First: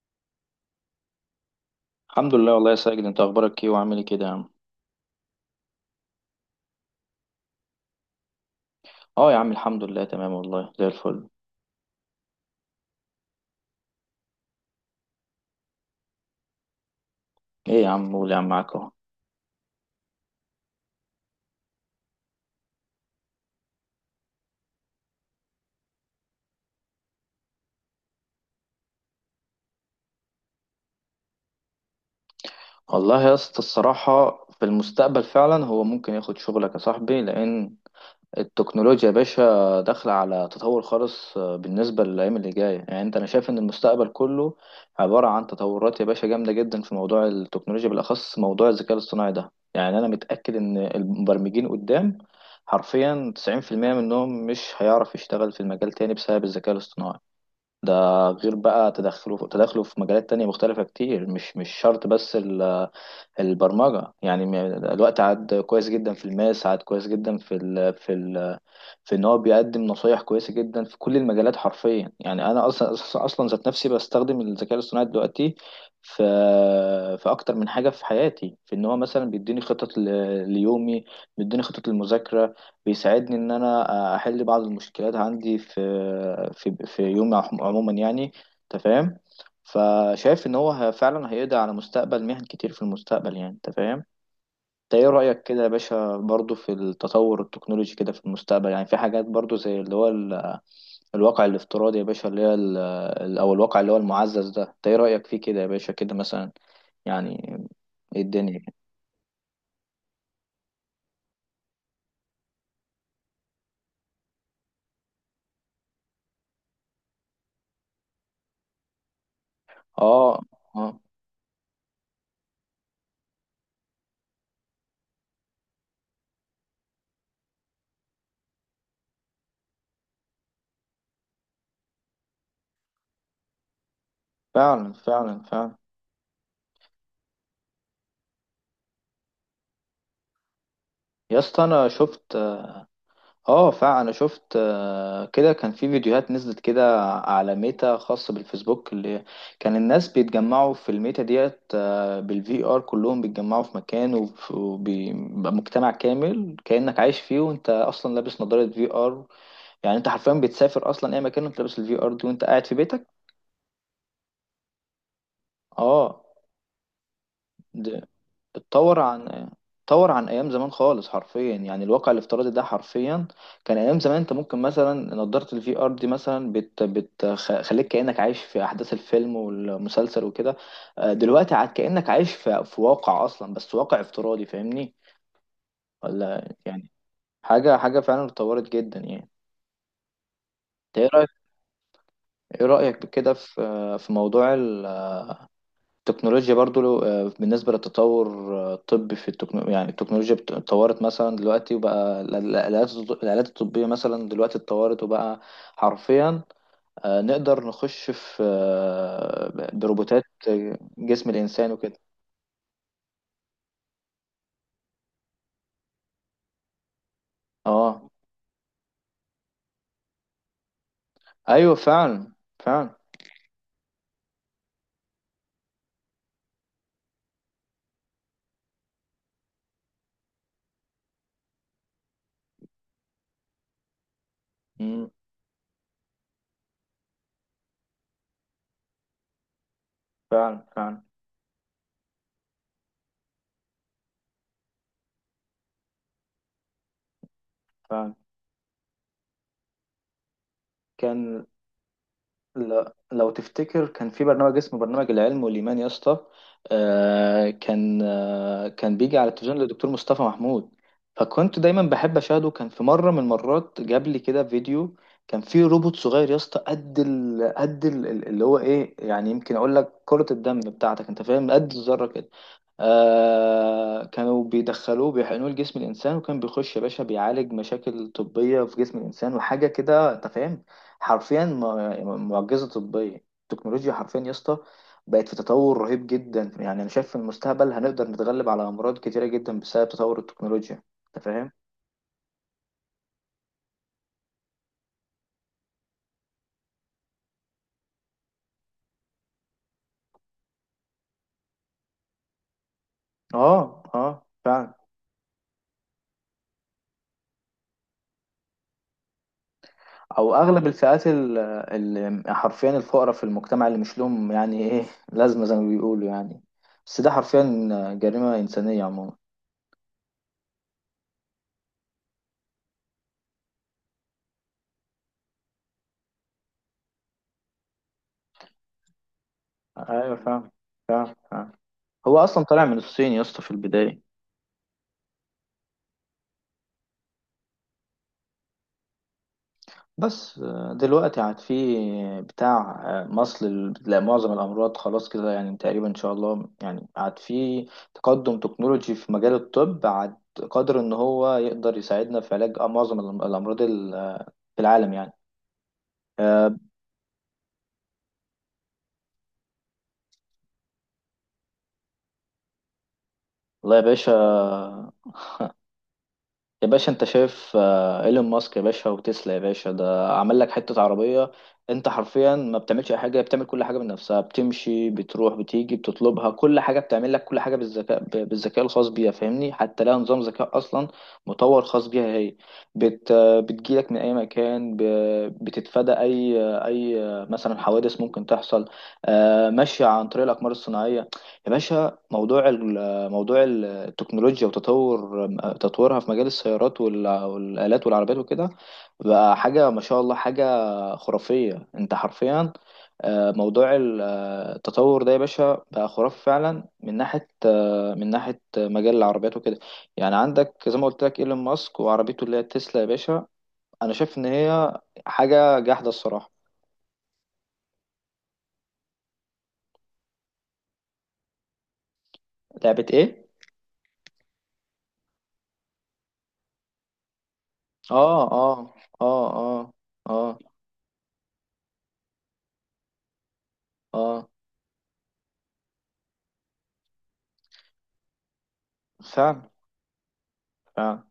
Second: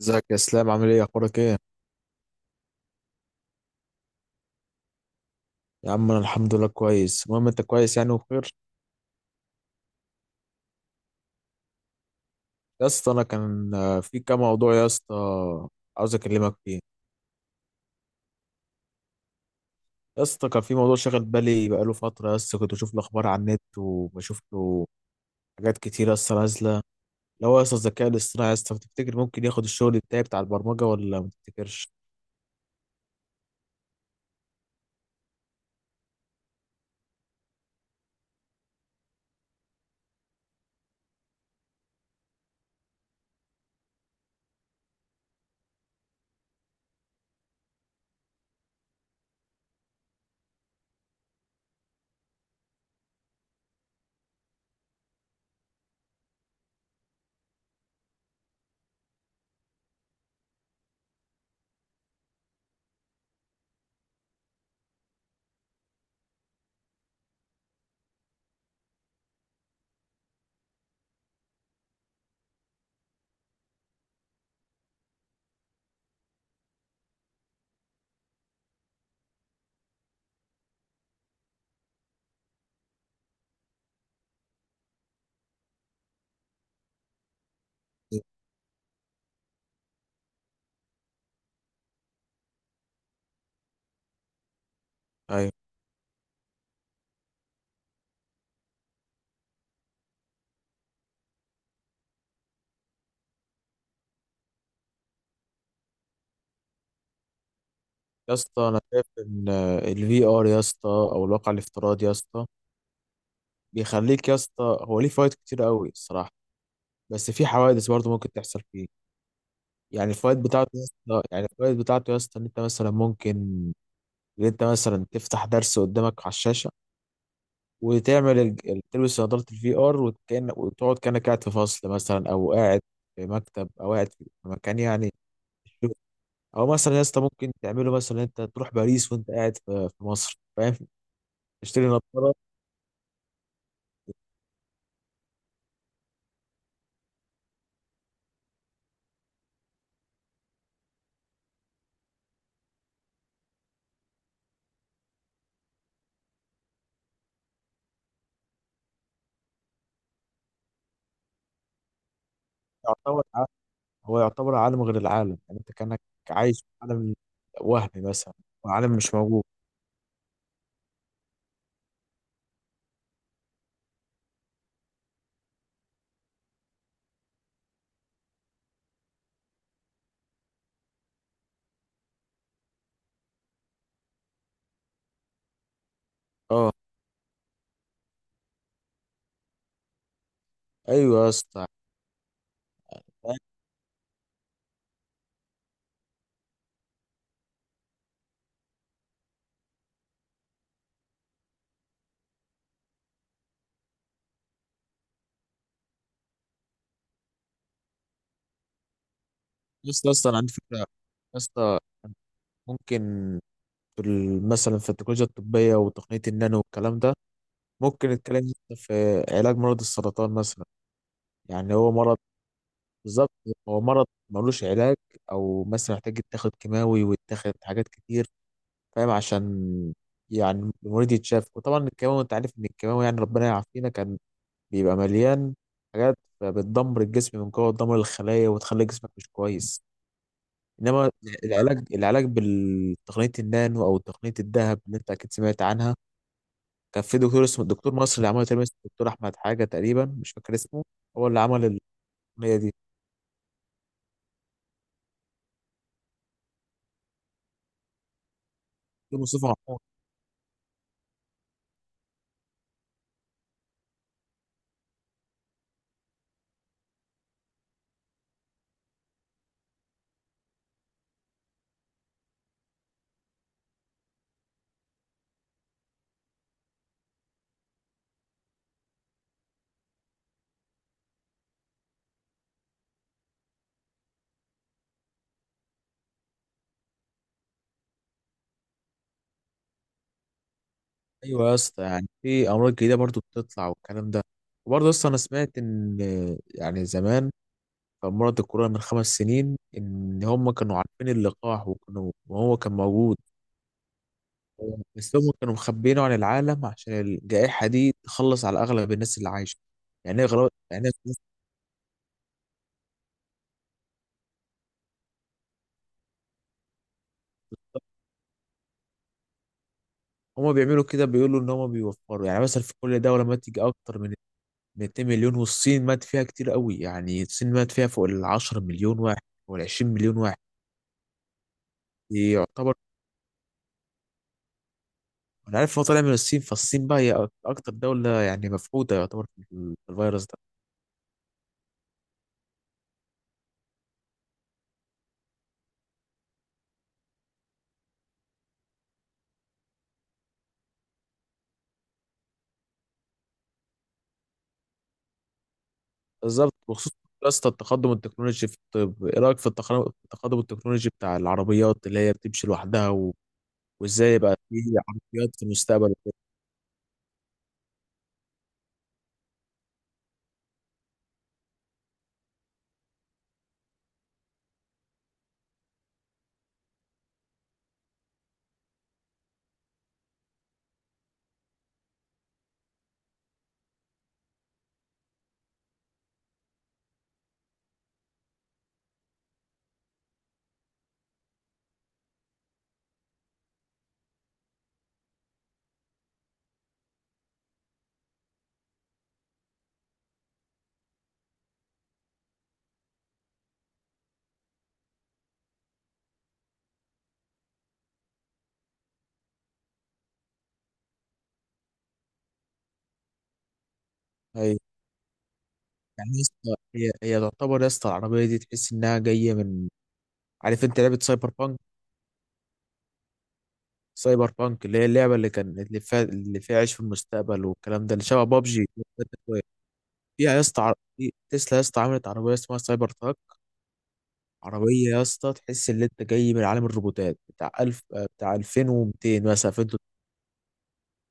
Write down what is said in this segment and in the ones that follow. ازيك يا اسلام؟ عامل ايه؟ اخبارك ايه؟ الحمد لله والله يا ساجد، انت اخبارك ايه وعامل ايه كده يا عم؟ يا عم انا الحمد لله كويس. المهم انت كويس يعني وبخير؟ اه يا عم، الحمد لله، تمام والله زي الفل. يا اسطى انا كان في كام موضوع يا اسطى عاوز اكلمك فيه. ايه يا عم؟ قول يا عم، معاك اهو. يا اسطى كان في موضوع شاغل بالي بقاله فتره يا اسطى، كنت بشوف الاخبار على النت وبشوف له حاجات كتير يا اسطى نازله. لو يا اسطى الذكاء الاصطناعي يا اسطى، بتفتكر ممكن ياخد الشغل بتاعي بتاع البرمجه ولا ما تفتكرش؟ والله يا اسطى، الصراحه في المستقبل فعلا هو ممكن ياخد شغلك يا صاحبي، لان التكنولوجيا يا باشا داخلة على تطور خالص. بالنسبة للأيام اللي جاية، يعني أنا شايف إن المستقبل كله عبارة عن تطورات يا باشا جامدة جدا في موضوع التكنولوجيا، بالأخص موضوع الذكاء الاصطناعي ده. يعني أنا متأكد إن المبرمجين قدام حرفيا 90% منهم مش هيعرف يشتغل في المجال تاني بسبب الذكاء الاصطناعي. ده غير بقى تدخله في مجالات تانية مختلفة كتير، مش شرط بس البرمجة يعني. الوقت عاد كويس جدا، في الماس عاد كويس جدا في ان هو بيقدم نصايح كويسه جدا في كل المجالات حرفيا. يعني انا اصلا اصلا أصلاً ذات نفسي بستخدم الذكاء الاصطناعي دلوقتي، في في اكتر من حاجه في حياتي، في ان هو مثلا بيديني خطط ليومي، بيديني خطط للمذاكره، بيساعدني ان انا احل بعض المشكلات عندي في يومي عموما يعني. انت فاهم؟ فشايف ان هو فعلا هيقضي على مستقبل مهن كتير في المستقبل، يعني انت فاهم. انت ايه رأيك ايوه كده يا باشا برضو في التطور التكنولوجي كده في المستقبل؟ يعني في حاجات برضو زي اللي هو الواقع الافتراضي يا باشا، اللي هي او الواقع اللي هو المعزز ده. انت ايه رأيك فيه كده يا باشا كده مثلا؟ يعني ايه يا الدنيا اسطى، كده؟ انا شايف ان الفي ار يا اسطى او الواقع الافتراضي يا اسطى بيخليك يا اسطى، هو ليه فوائد كتير قوي الصراحه. بس في حوادث برضه ممكن تحصل فيه. يعني اه، الفوائد بتاعته يا اه، اسطى يعني الفوائد بتاعته يا اسطى ان انت مثلا تفتح درس قدامك على الشاشه وتعمل تلبس نظاره الفي ار، وكأن وتقعد كانك قاعد في فصل مثلا، او قاعد في مكتب، او قاعد في مكان فعلا يعني فعلا فعلا. تشوف. او مثلا يا اسطى ممكن تعمله مثلا انت تروح باريس وانت قاعد في مصر، فاهم؟ يا اسطى تشتري انا نظاره شفت اه فعلا، انا شفت كده كان في فيديوهات نزلت كده على ميتا، خاصة بالفيسبوك، اللي كان الناس بيتجمعوا في الميتا ديت بالفي ار، كلهم بيتجمعوا في مكان، وبيبقى مجتمع كامل كأنك عايش فيه، وانت اصلا لابس نظارة في ار. يعني انت حرفيا بتسافر اصلا اي مكان وانت لابس الفي ار دي وانت قاعد في بيتك. يعتبر ع- هو يعتبر عالم غير العالم، يعني انت كانك اه، عايش في عالم وهمي مثلا، عالم اتطور مش موجود. عن اتطور عن ايام زمان خالص، حرفيا يعني. الواقع الافتراضي ده حرفيا كان ايام زمان، انت ممكن مثلا نضاره الفي ار دي مثلا بتخليك كانك عايش في احداث الفيلم والمسلسل وكده. دلوقتي عاد كانك عايش في واقع اصلا، بس واقع افتراضي، فاهمني ولا اه، يعني. حاجه حاجه فعلا اتطورت جدا يعني. إنت ايه ايوه يا رايك اسطى. ايه رايك كده في موضوع التكنولوجيا برضو؟ بالنسبة للتطور الطبي في التكنولوجيا، يعني التكنولوجيا اتطورت مثلا دلوقتي، وبقى الآلات الطبية مثلا دلوقتي اتطورت، وبقى حرفيا نقدر نخش في يا اسطى بروبوتات اصلا عندي فكره يا جسم الإنسان اسطى، وكده. ممكن في ال- مثلا في التكنولوجيا الطبيه وتقنيه النانو والكلام ده، اه، ممكن نتكلم يا اسطى في علاج مرض السرطان مثلا. أيوه، يعني هو مرض، فعلا فعلا، بالظبط، هو مرض ملوش علاج، او مثلا محتاج يتاخد كيماوي ويتاخد حاجات كتير، فاهم؟ عشان يعني المريض يتشاف. وطبعا الكيماوي انت عارف ان الكيماوي يعني ربنا يعافينا كان بيبقى مم، مليان حاجات بتدمر الجسم من جوه، تدمر الخلايا وتخلي جسمك مش كويس. فعلا فعلا انما العلاج، العلاج بالتقنية النانو او تقنية الذهب اللي انت اكيد سمعت عنها، كان في دكتور اسمه الدكتور فعلا. مصر اللي عمله، تقريبا اسمه الدكتور احمد حاجة تقريبا، مش فاكر اسمه. هو اللي كان عمل التقنية دي، لا لو تفتكر كان في برنامج اسمه برنامج العلم والإيمان يا اسطى، كان بيجي دكتور على مصطفى التلفزيون محمود. للدكتور مصطفى محمود. فكنت دايما بحب أشاهده. كان في مرة من المرات جاب لي كده فيديو، كان فيه روبوت صغير يا اسطى اللي هو ايه، يعني يمكن اقول لك كرة الدم بتاعتك، انت فاهم، قد الذرة كده. آه، كانوا بيدخلوه، بيحقنوه لجسم الإنسان، وكان بيخش يا باشا بيعالج مشاكل طبية في جسم الإنسان وحاجة كده، أنت فاهم. حرفيا معجزة طبية. التكنولوجيا حرفيا يا اسطى بقت في تطور رهيب جدا. يعني انا شايف في المستقبل هنقدر نتغلب على امراض كتيرة جدا بسبب تطور التكنولوجيا، انت ايوه فاهم. يا اسطى، يعني في امراض جديدة برضو بتطلع والكلام ده. وبرضه اصلا انا سمعت ان، يعني زمان، كان مرض الكورونا من 5 سنين ان هم كانوا عارفين اللقاح، وكانوا وهو كان موجود، اه، اه، فعلا. بس هم كانوا مخبيينه عن العالم عشان الجائحة دي تخلص على أغلب الناس اللي عايشة، يعني إيه او غلط اغلب يعني. الفئات اللي حرفيا الفقراء في المجتمع اللي مش لهم يعني ايه لازمة، زي ما بيقولوا يعني. بس ده حرفيا جريمة انسانية عموما. هم بيعملوا كده بيقولوا إن هم بيوفروا، يعني مثلا في كل دولة مات يجي أكتر من 2 مليون. والصين مات فيها كتير قوي، يعني الصين مات فيها فوق ال 10 مليون واحد وال 20 ايوه مليون واحد فاهم، فاهم فاهم. هو اصلا طالع يعتبر. من الصين يا اسطى في البداية. أنا عارف هو طالع من الصين، فالصين بقى هي أكتر دولة يعني مفقودة يعتبر في ال- في الفيروس ده. بس دلوقتي عاد في بتاع مصل لا، معظم الأمراض خلاص كده يعني تقريبا إن شاء الله. يعني عاد في تقدم تكنولوجي في مجال الطب، عاد قادر إن هو يقدر يساعدنا في علاج معظم الأمراض في العالم يعني، بالظبط. آه، بخصوص يا اسطى التقدم التكنولوجي في الطب، ايه رايك في التقدم التكنولوجي بتاع العربيات اللي هي بتمشي لوحدها؟ والله يا باشا وازاي يبقى فيه عربيات في المستقبل وكده؟ يا باشا انت شايف ايلون ماسك يا باشا وتسلا يا باشا، ده عمل لك حتة عربية انت حرفيا ما بتعملش اي حاجة، بتعمل كل حاجة بنفسها، بتمشي بتروح بتيجي بتطلبها، كل حاجة بتعمل لك كل حاجة بالذكاء بالذكاء الخاص بيها، فاهمني. حتى لها نظام ذكاء اصلا مطور خاص بيها هي، بتجيلك من اي مكان، بتتفادى اي اي مثلا حوادث ممكن تحصل، ماشية عن طريق الاقمار الصناعية. يا باشا موضوع موضوع التكنولوجيا وتطور تطورها في مجال السيارات والآلات والعربيات وكده بقى حاجة ما شاء الله، حاجة خرافية. انت حرفيا موضوع التطور ده يا باشا بقى خرافي فعلا من ناحية، من ناحية آه، مجال العربيات وكده. يعني عندك زي ما قلت لك ايلون ماسك، وعربيته اللي هي التسلا يا باشا. انا شايف ان هي هي حاجة جاحدة يعني الصراحة. هي تعتبر يا اسطى العربيه دي تحس انها جايه من، عارف انت لعبه سايبر بانك؟ لعبة ايه؟ سايبر بانك اللي هي اللعبه اللي كان اللي فيها عيش في المستقبل والكلام ده، اللي اه، شبه اه، بابجي اه، فيها. اه، اه، يا اسطى تسلا يا اسطى عملت عربيه اسمها سايبر تراك، اه، عربيه يا اسطى تحس ان انت جاي من عالم الروبوتات بتاع 1000 بتاع 2200 فعلا مثلا 2300، فعلا.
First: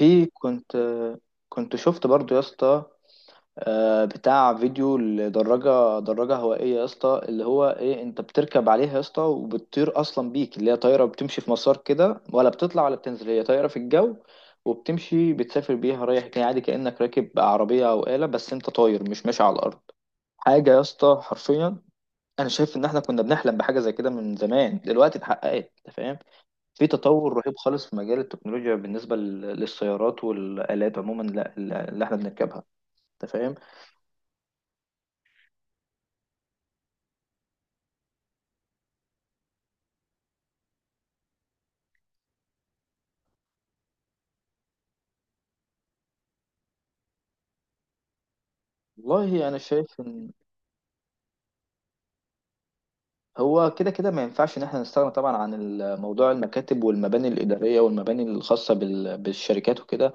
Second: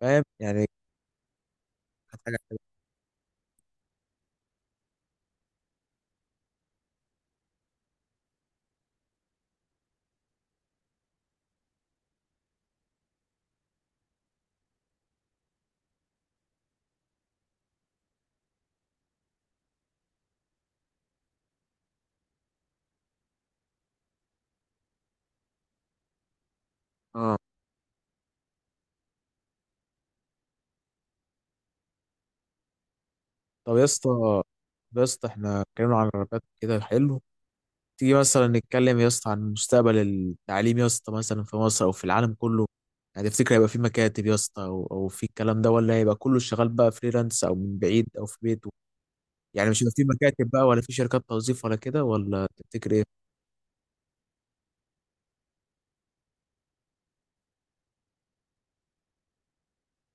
فاهم يعني؟ كنت كنت شفت كانت برضو حاجه يا حلوه. اسطى بتاع فيديو لدراجة هوائية يا اسطى، اللي هو ايه، انت بتركب عليها يا اسطى وبتطير اصلا بيك، اللي هي طايرة بتمشي في مسار كده، ولا بتطلع ولا بتنزل، هي طايرة في الجو، وبتمشي بتسافر بيها رايح جاي عادي كأنك راكب عربية او آلة، بس انت طاير مش ماشي على الارض. حاجة يا اسطى حرفيا. انا شايف ان احنا كنا بنحلم بحاجة زي كده من زمان، دلوقتي اتحققت، انت فاهم. في تطور اه. رهيب خالص في مجال التكنولوجيا بالنسبة للسيارات والآلات عموما، اللي احنا بنركبها، انت فاهم. طب يا اسطى، طب يا اسطى احنا اتكلمنا عن العربيات كده، حلو. تيجي مثلا نتكلم يا اسطى عن مستقبل التعليم يا اسطى، مثلا في مصر او في العالم كله. يعني تفتكر هيبقى في مكاتب يا اسطى او او في الكلام ده، ولا هيبقى كله شغال بقى فريلانس او من بعيد او في بيته؟ والله انا يعني مش هيبقى شايف في ان مكاتب بقى، ولا في شركات توظيف ولا كده، ولا تفتكر ايه؟ هو كده كده ما ينفعش ان احنا نستغنى طبعا عن موضوع المكاتب والمباني الإدارية والمباني الخاصة بالشركات وكده،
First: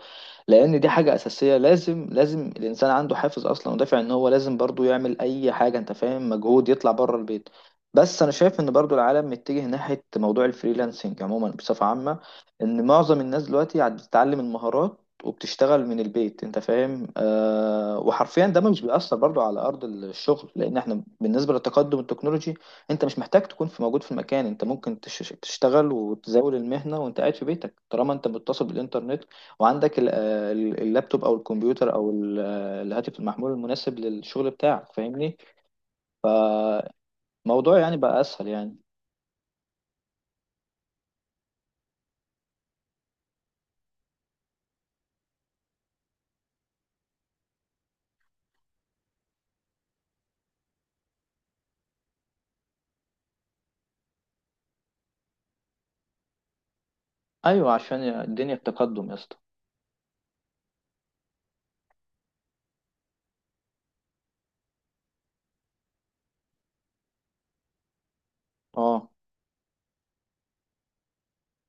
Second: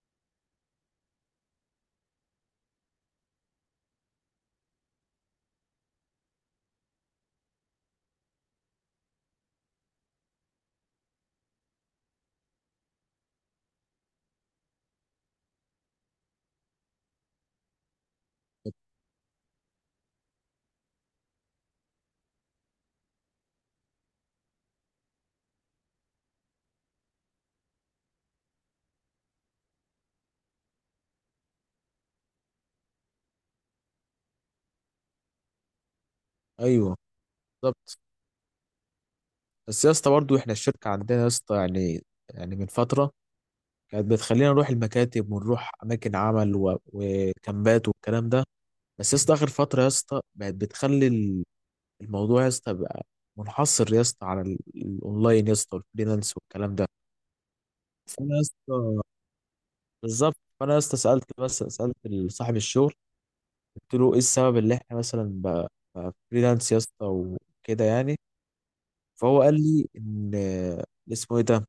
لان دي حاجه اساسيه. لازم لازم الانسان عنده حافز اصلا ودافع ان هو لازم برضو يعمل اي حاجه، انت فاهم، مجهود يطلع بره البيت. بس انا شايف ان برضو العالم متجه ناحيه موضوع الفريلانسنج عموما بصفه عامه، ان معظم الناس دلوقتي عاد بتتعلم المهارات وبتشتغل من البيت، انت فاهم. وحرفيا ده مش بيأثر برضو على ارض الشغل، لان احنا بالنسبه للتقدم التكنولوجي انت مش محتاج تكون في موجود في المكان. انت ممكن تشتغل وتزاول المهنه وانت قاعد في بيتك، طالما انت متصل بالانترنت وعندك اللابتوب او الكمبيوتر او الهاتف المحمول المناسب للشغل بتاعك، فاهمني. ايوه. الموضوع يعني بالظبط. بقى اسهل يعني. بس يا اسطى برضه احنا الشركه عندنا يا اسطى يعني، يعني من فتره كانت بتخلينا نروح المكاتب ونروح اماكن عمل و- وكامبات والكلام ده. بس يا اسطى اخر فتره يا اسطى بقت بتخلي الموضوع يا اسطى بقى منحصر يا اسطى على ال- الاونلاين يا اسطى، والفريلانس والكلام ده. ايوه، عشان فانا يا الدنيا اسطى، التقدم يا اسطى. بالظبط، فانا يا اسطى سالت، بس سالت صاحب الشغل، قلت له ايه السبب اللي احنا مثلا بقى فريلانس يا اسطى وكده يعني؟ اه، فهو قال لي ان اللي اسمه ايه ده،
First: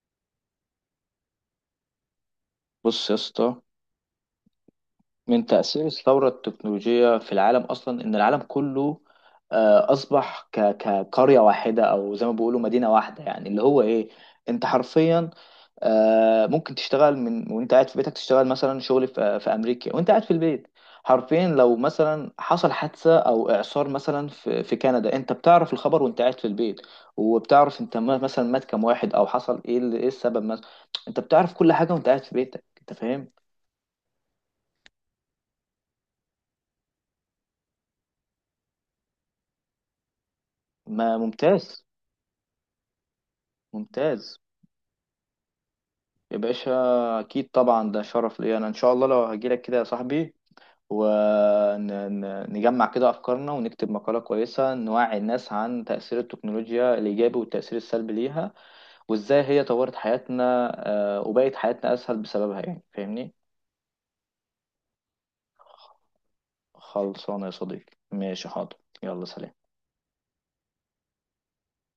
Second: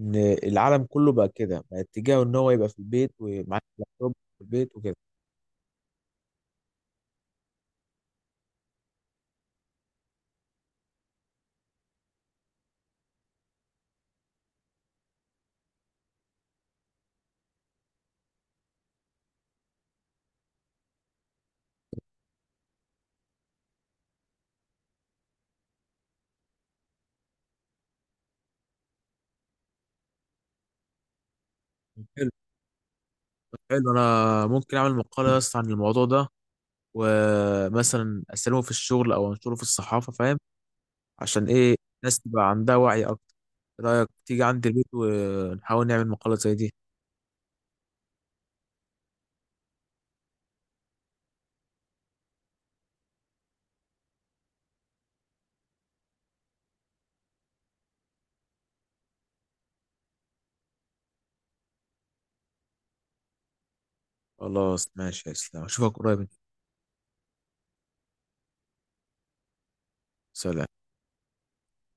ان العالم كله بقى كده، بقى اتجاهه ان هو يبقى في بص يا البيت اسطى، ومعاه اللابتوب في البيت وكده. من تأثير الثورة التكنولوجية في العالم أصلا إن العالم كله أصبح كقرية واحدة، أو زي ما بيقولوا مدينة واحدة. يعني اللي هو إيه، أنت حرفيا ممكن تشتغل من وانت قاعد في بيتك، تشتغل مثلا شغل في في امريكا وانت قاعد في البيت. حرفيا لو مثلا حصل حادثة او اعصار مثلا في كندا، انت بتعرف الخبر وانت قاعد في البيت، وبتعرف انت مثلا مات كام واحد او حصل ايه، ايه السبب مثلا. انت بتعرف كل حاجة وانت قاعد حلو. في بيتك، انت فاهم. حلو، انا ممكن اعمل مقاله يا اسطى عن الموضوع ده، ومثلا اسلمه في الشغل او انشره في الصحافه، فاهم؟ ما عشان ايه؟ ممتاز، الناس تبقى عندها وعي اكتر. إيه رايك ممتاز. تيجي عندي البيت ونحاول نعمل مقالة يا زي باشا دي؟ اكيد طبعا، ده شرف ليا انا ان شاء الله لو هجيلك كده يا صاحبي، ونجمع كده أفكارنا ونكتب مقالة كويسة نوعي الناس عن تأثير التكنولوجيا الإيجابي والتأثير السلبي ليها، وإزاي هي طورت حياتنا، وبقت حياتنا أسهل بسببها يعني، فاهمني؟ خلاص ماشي يا اسلام، اشوفك قريب. خلصانة يا صديقي، ماشي حاضر. يلا سلام. سلام.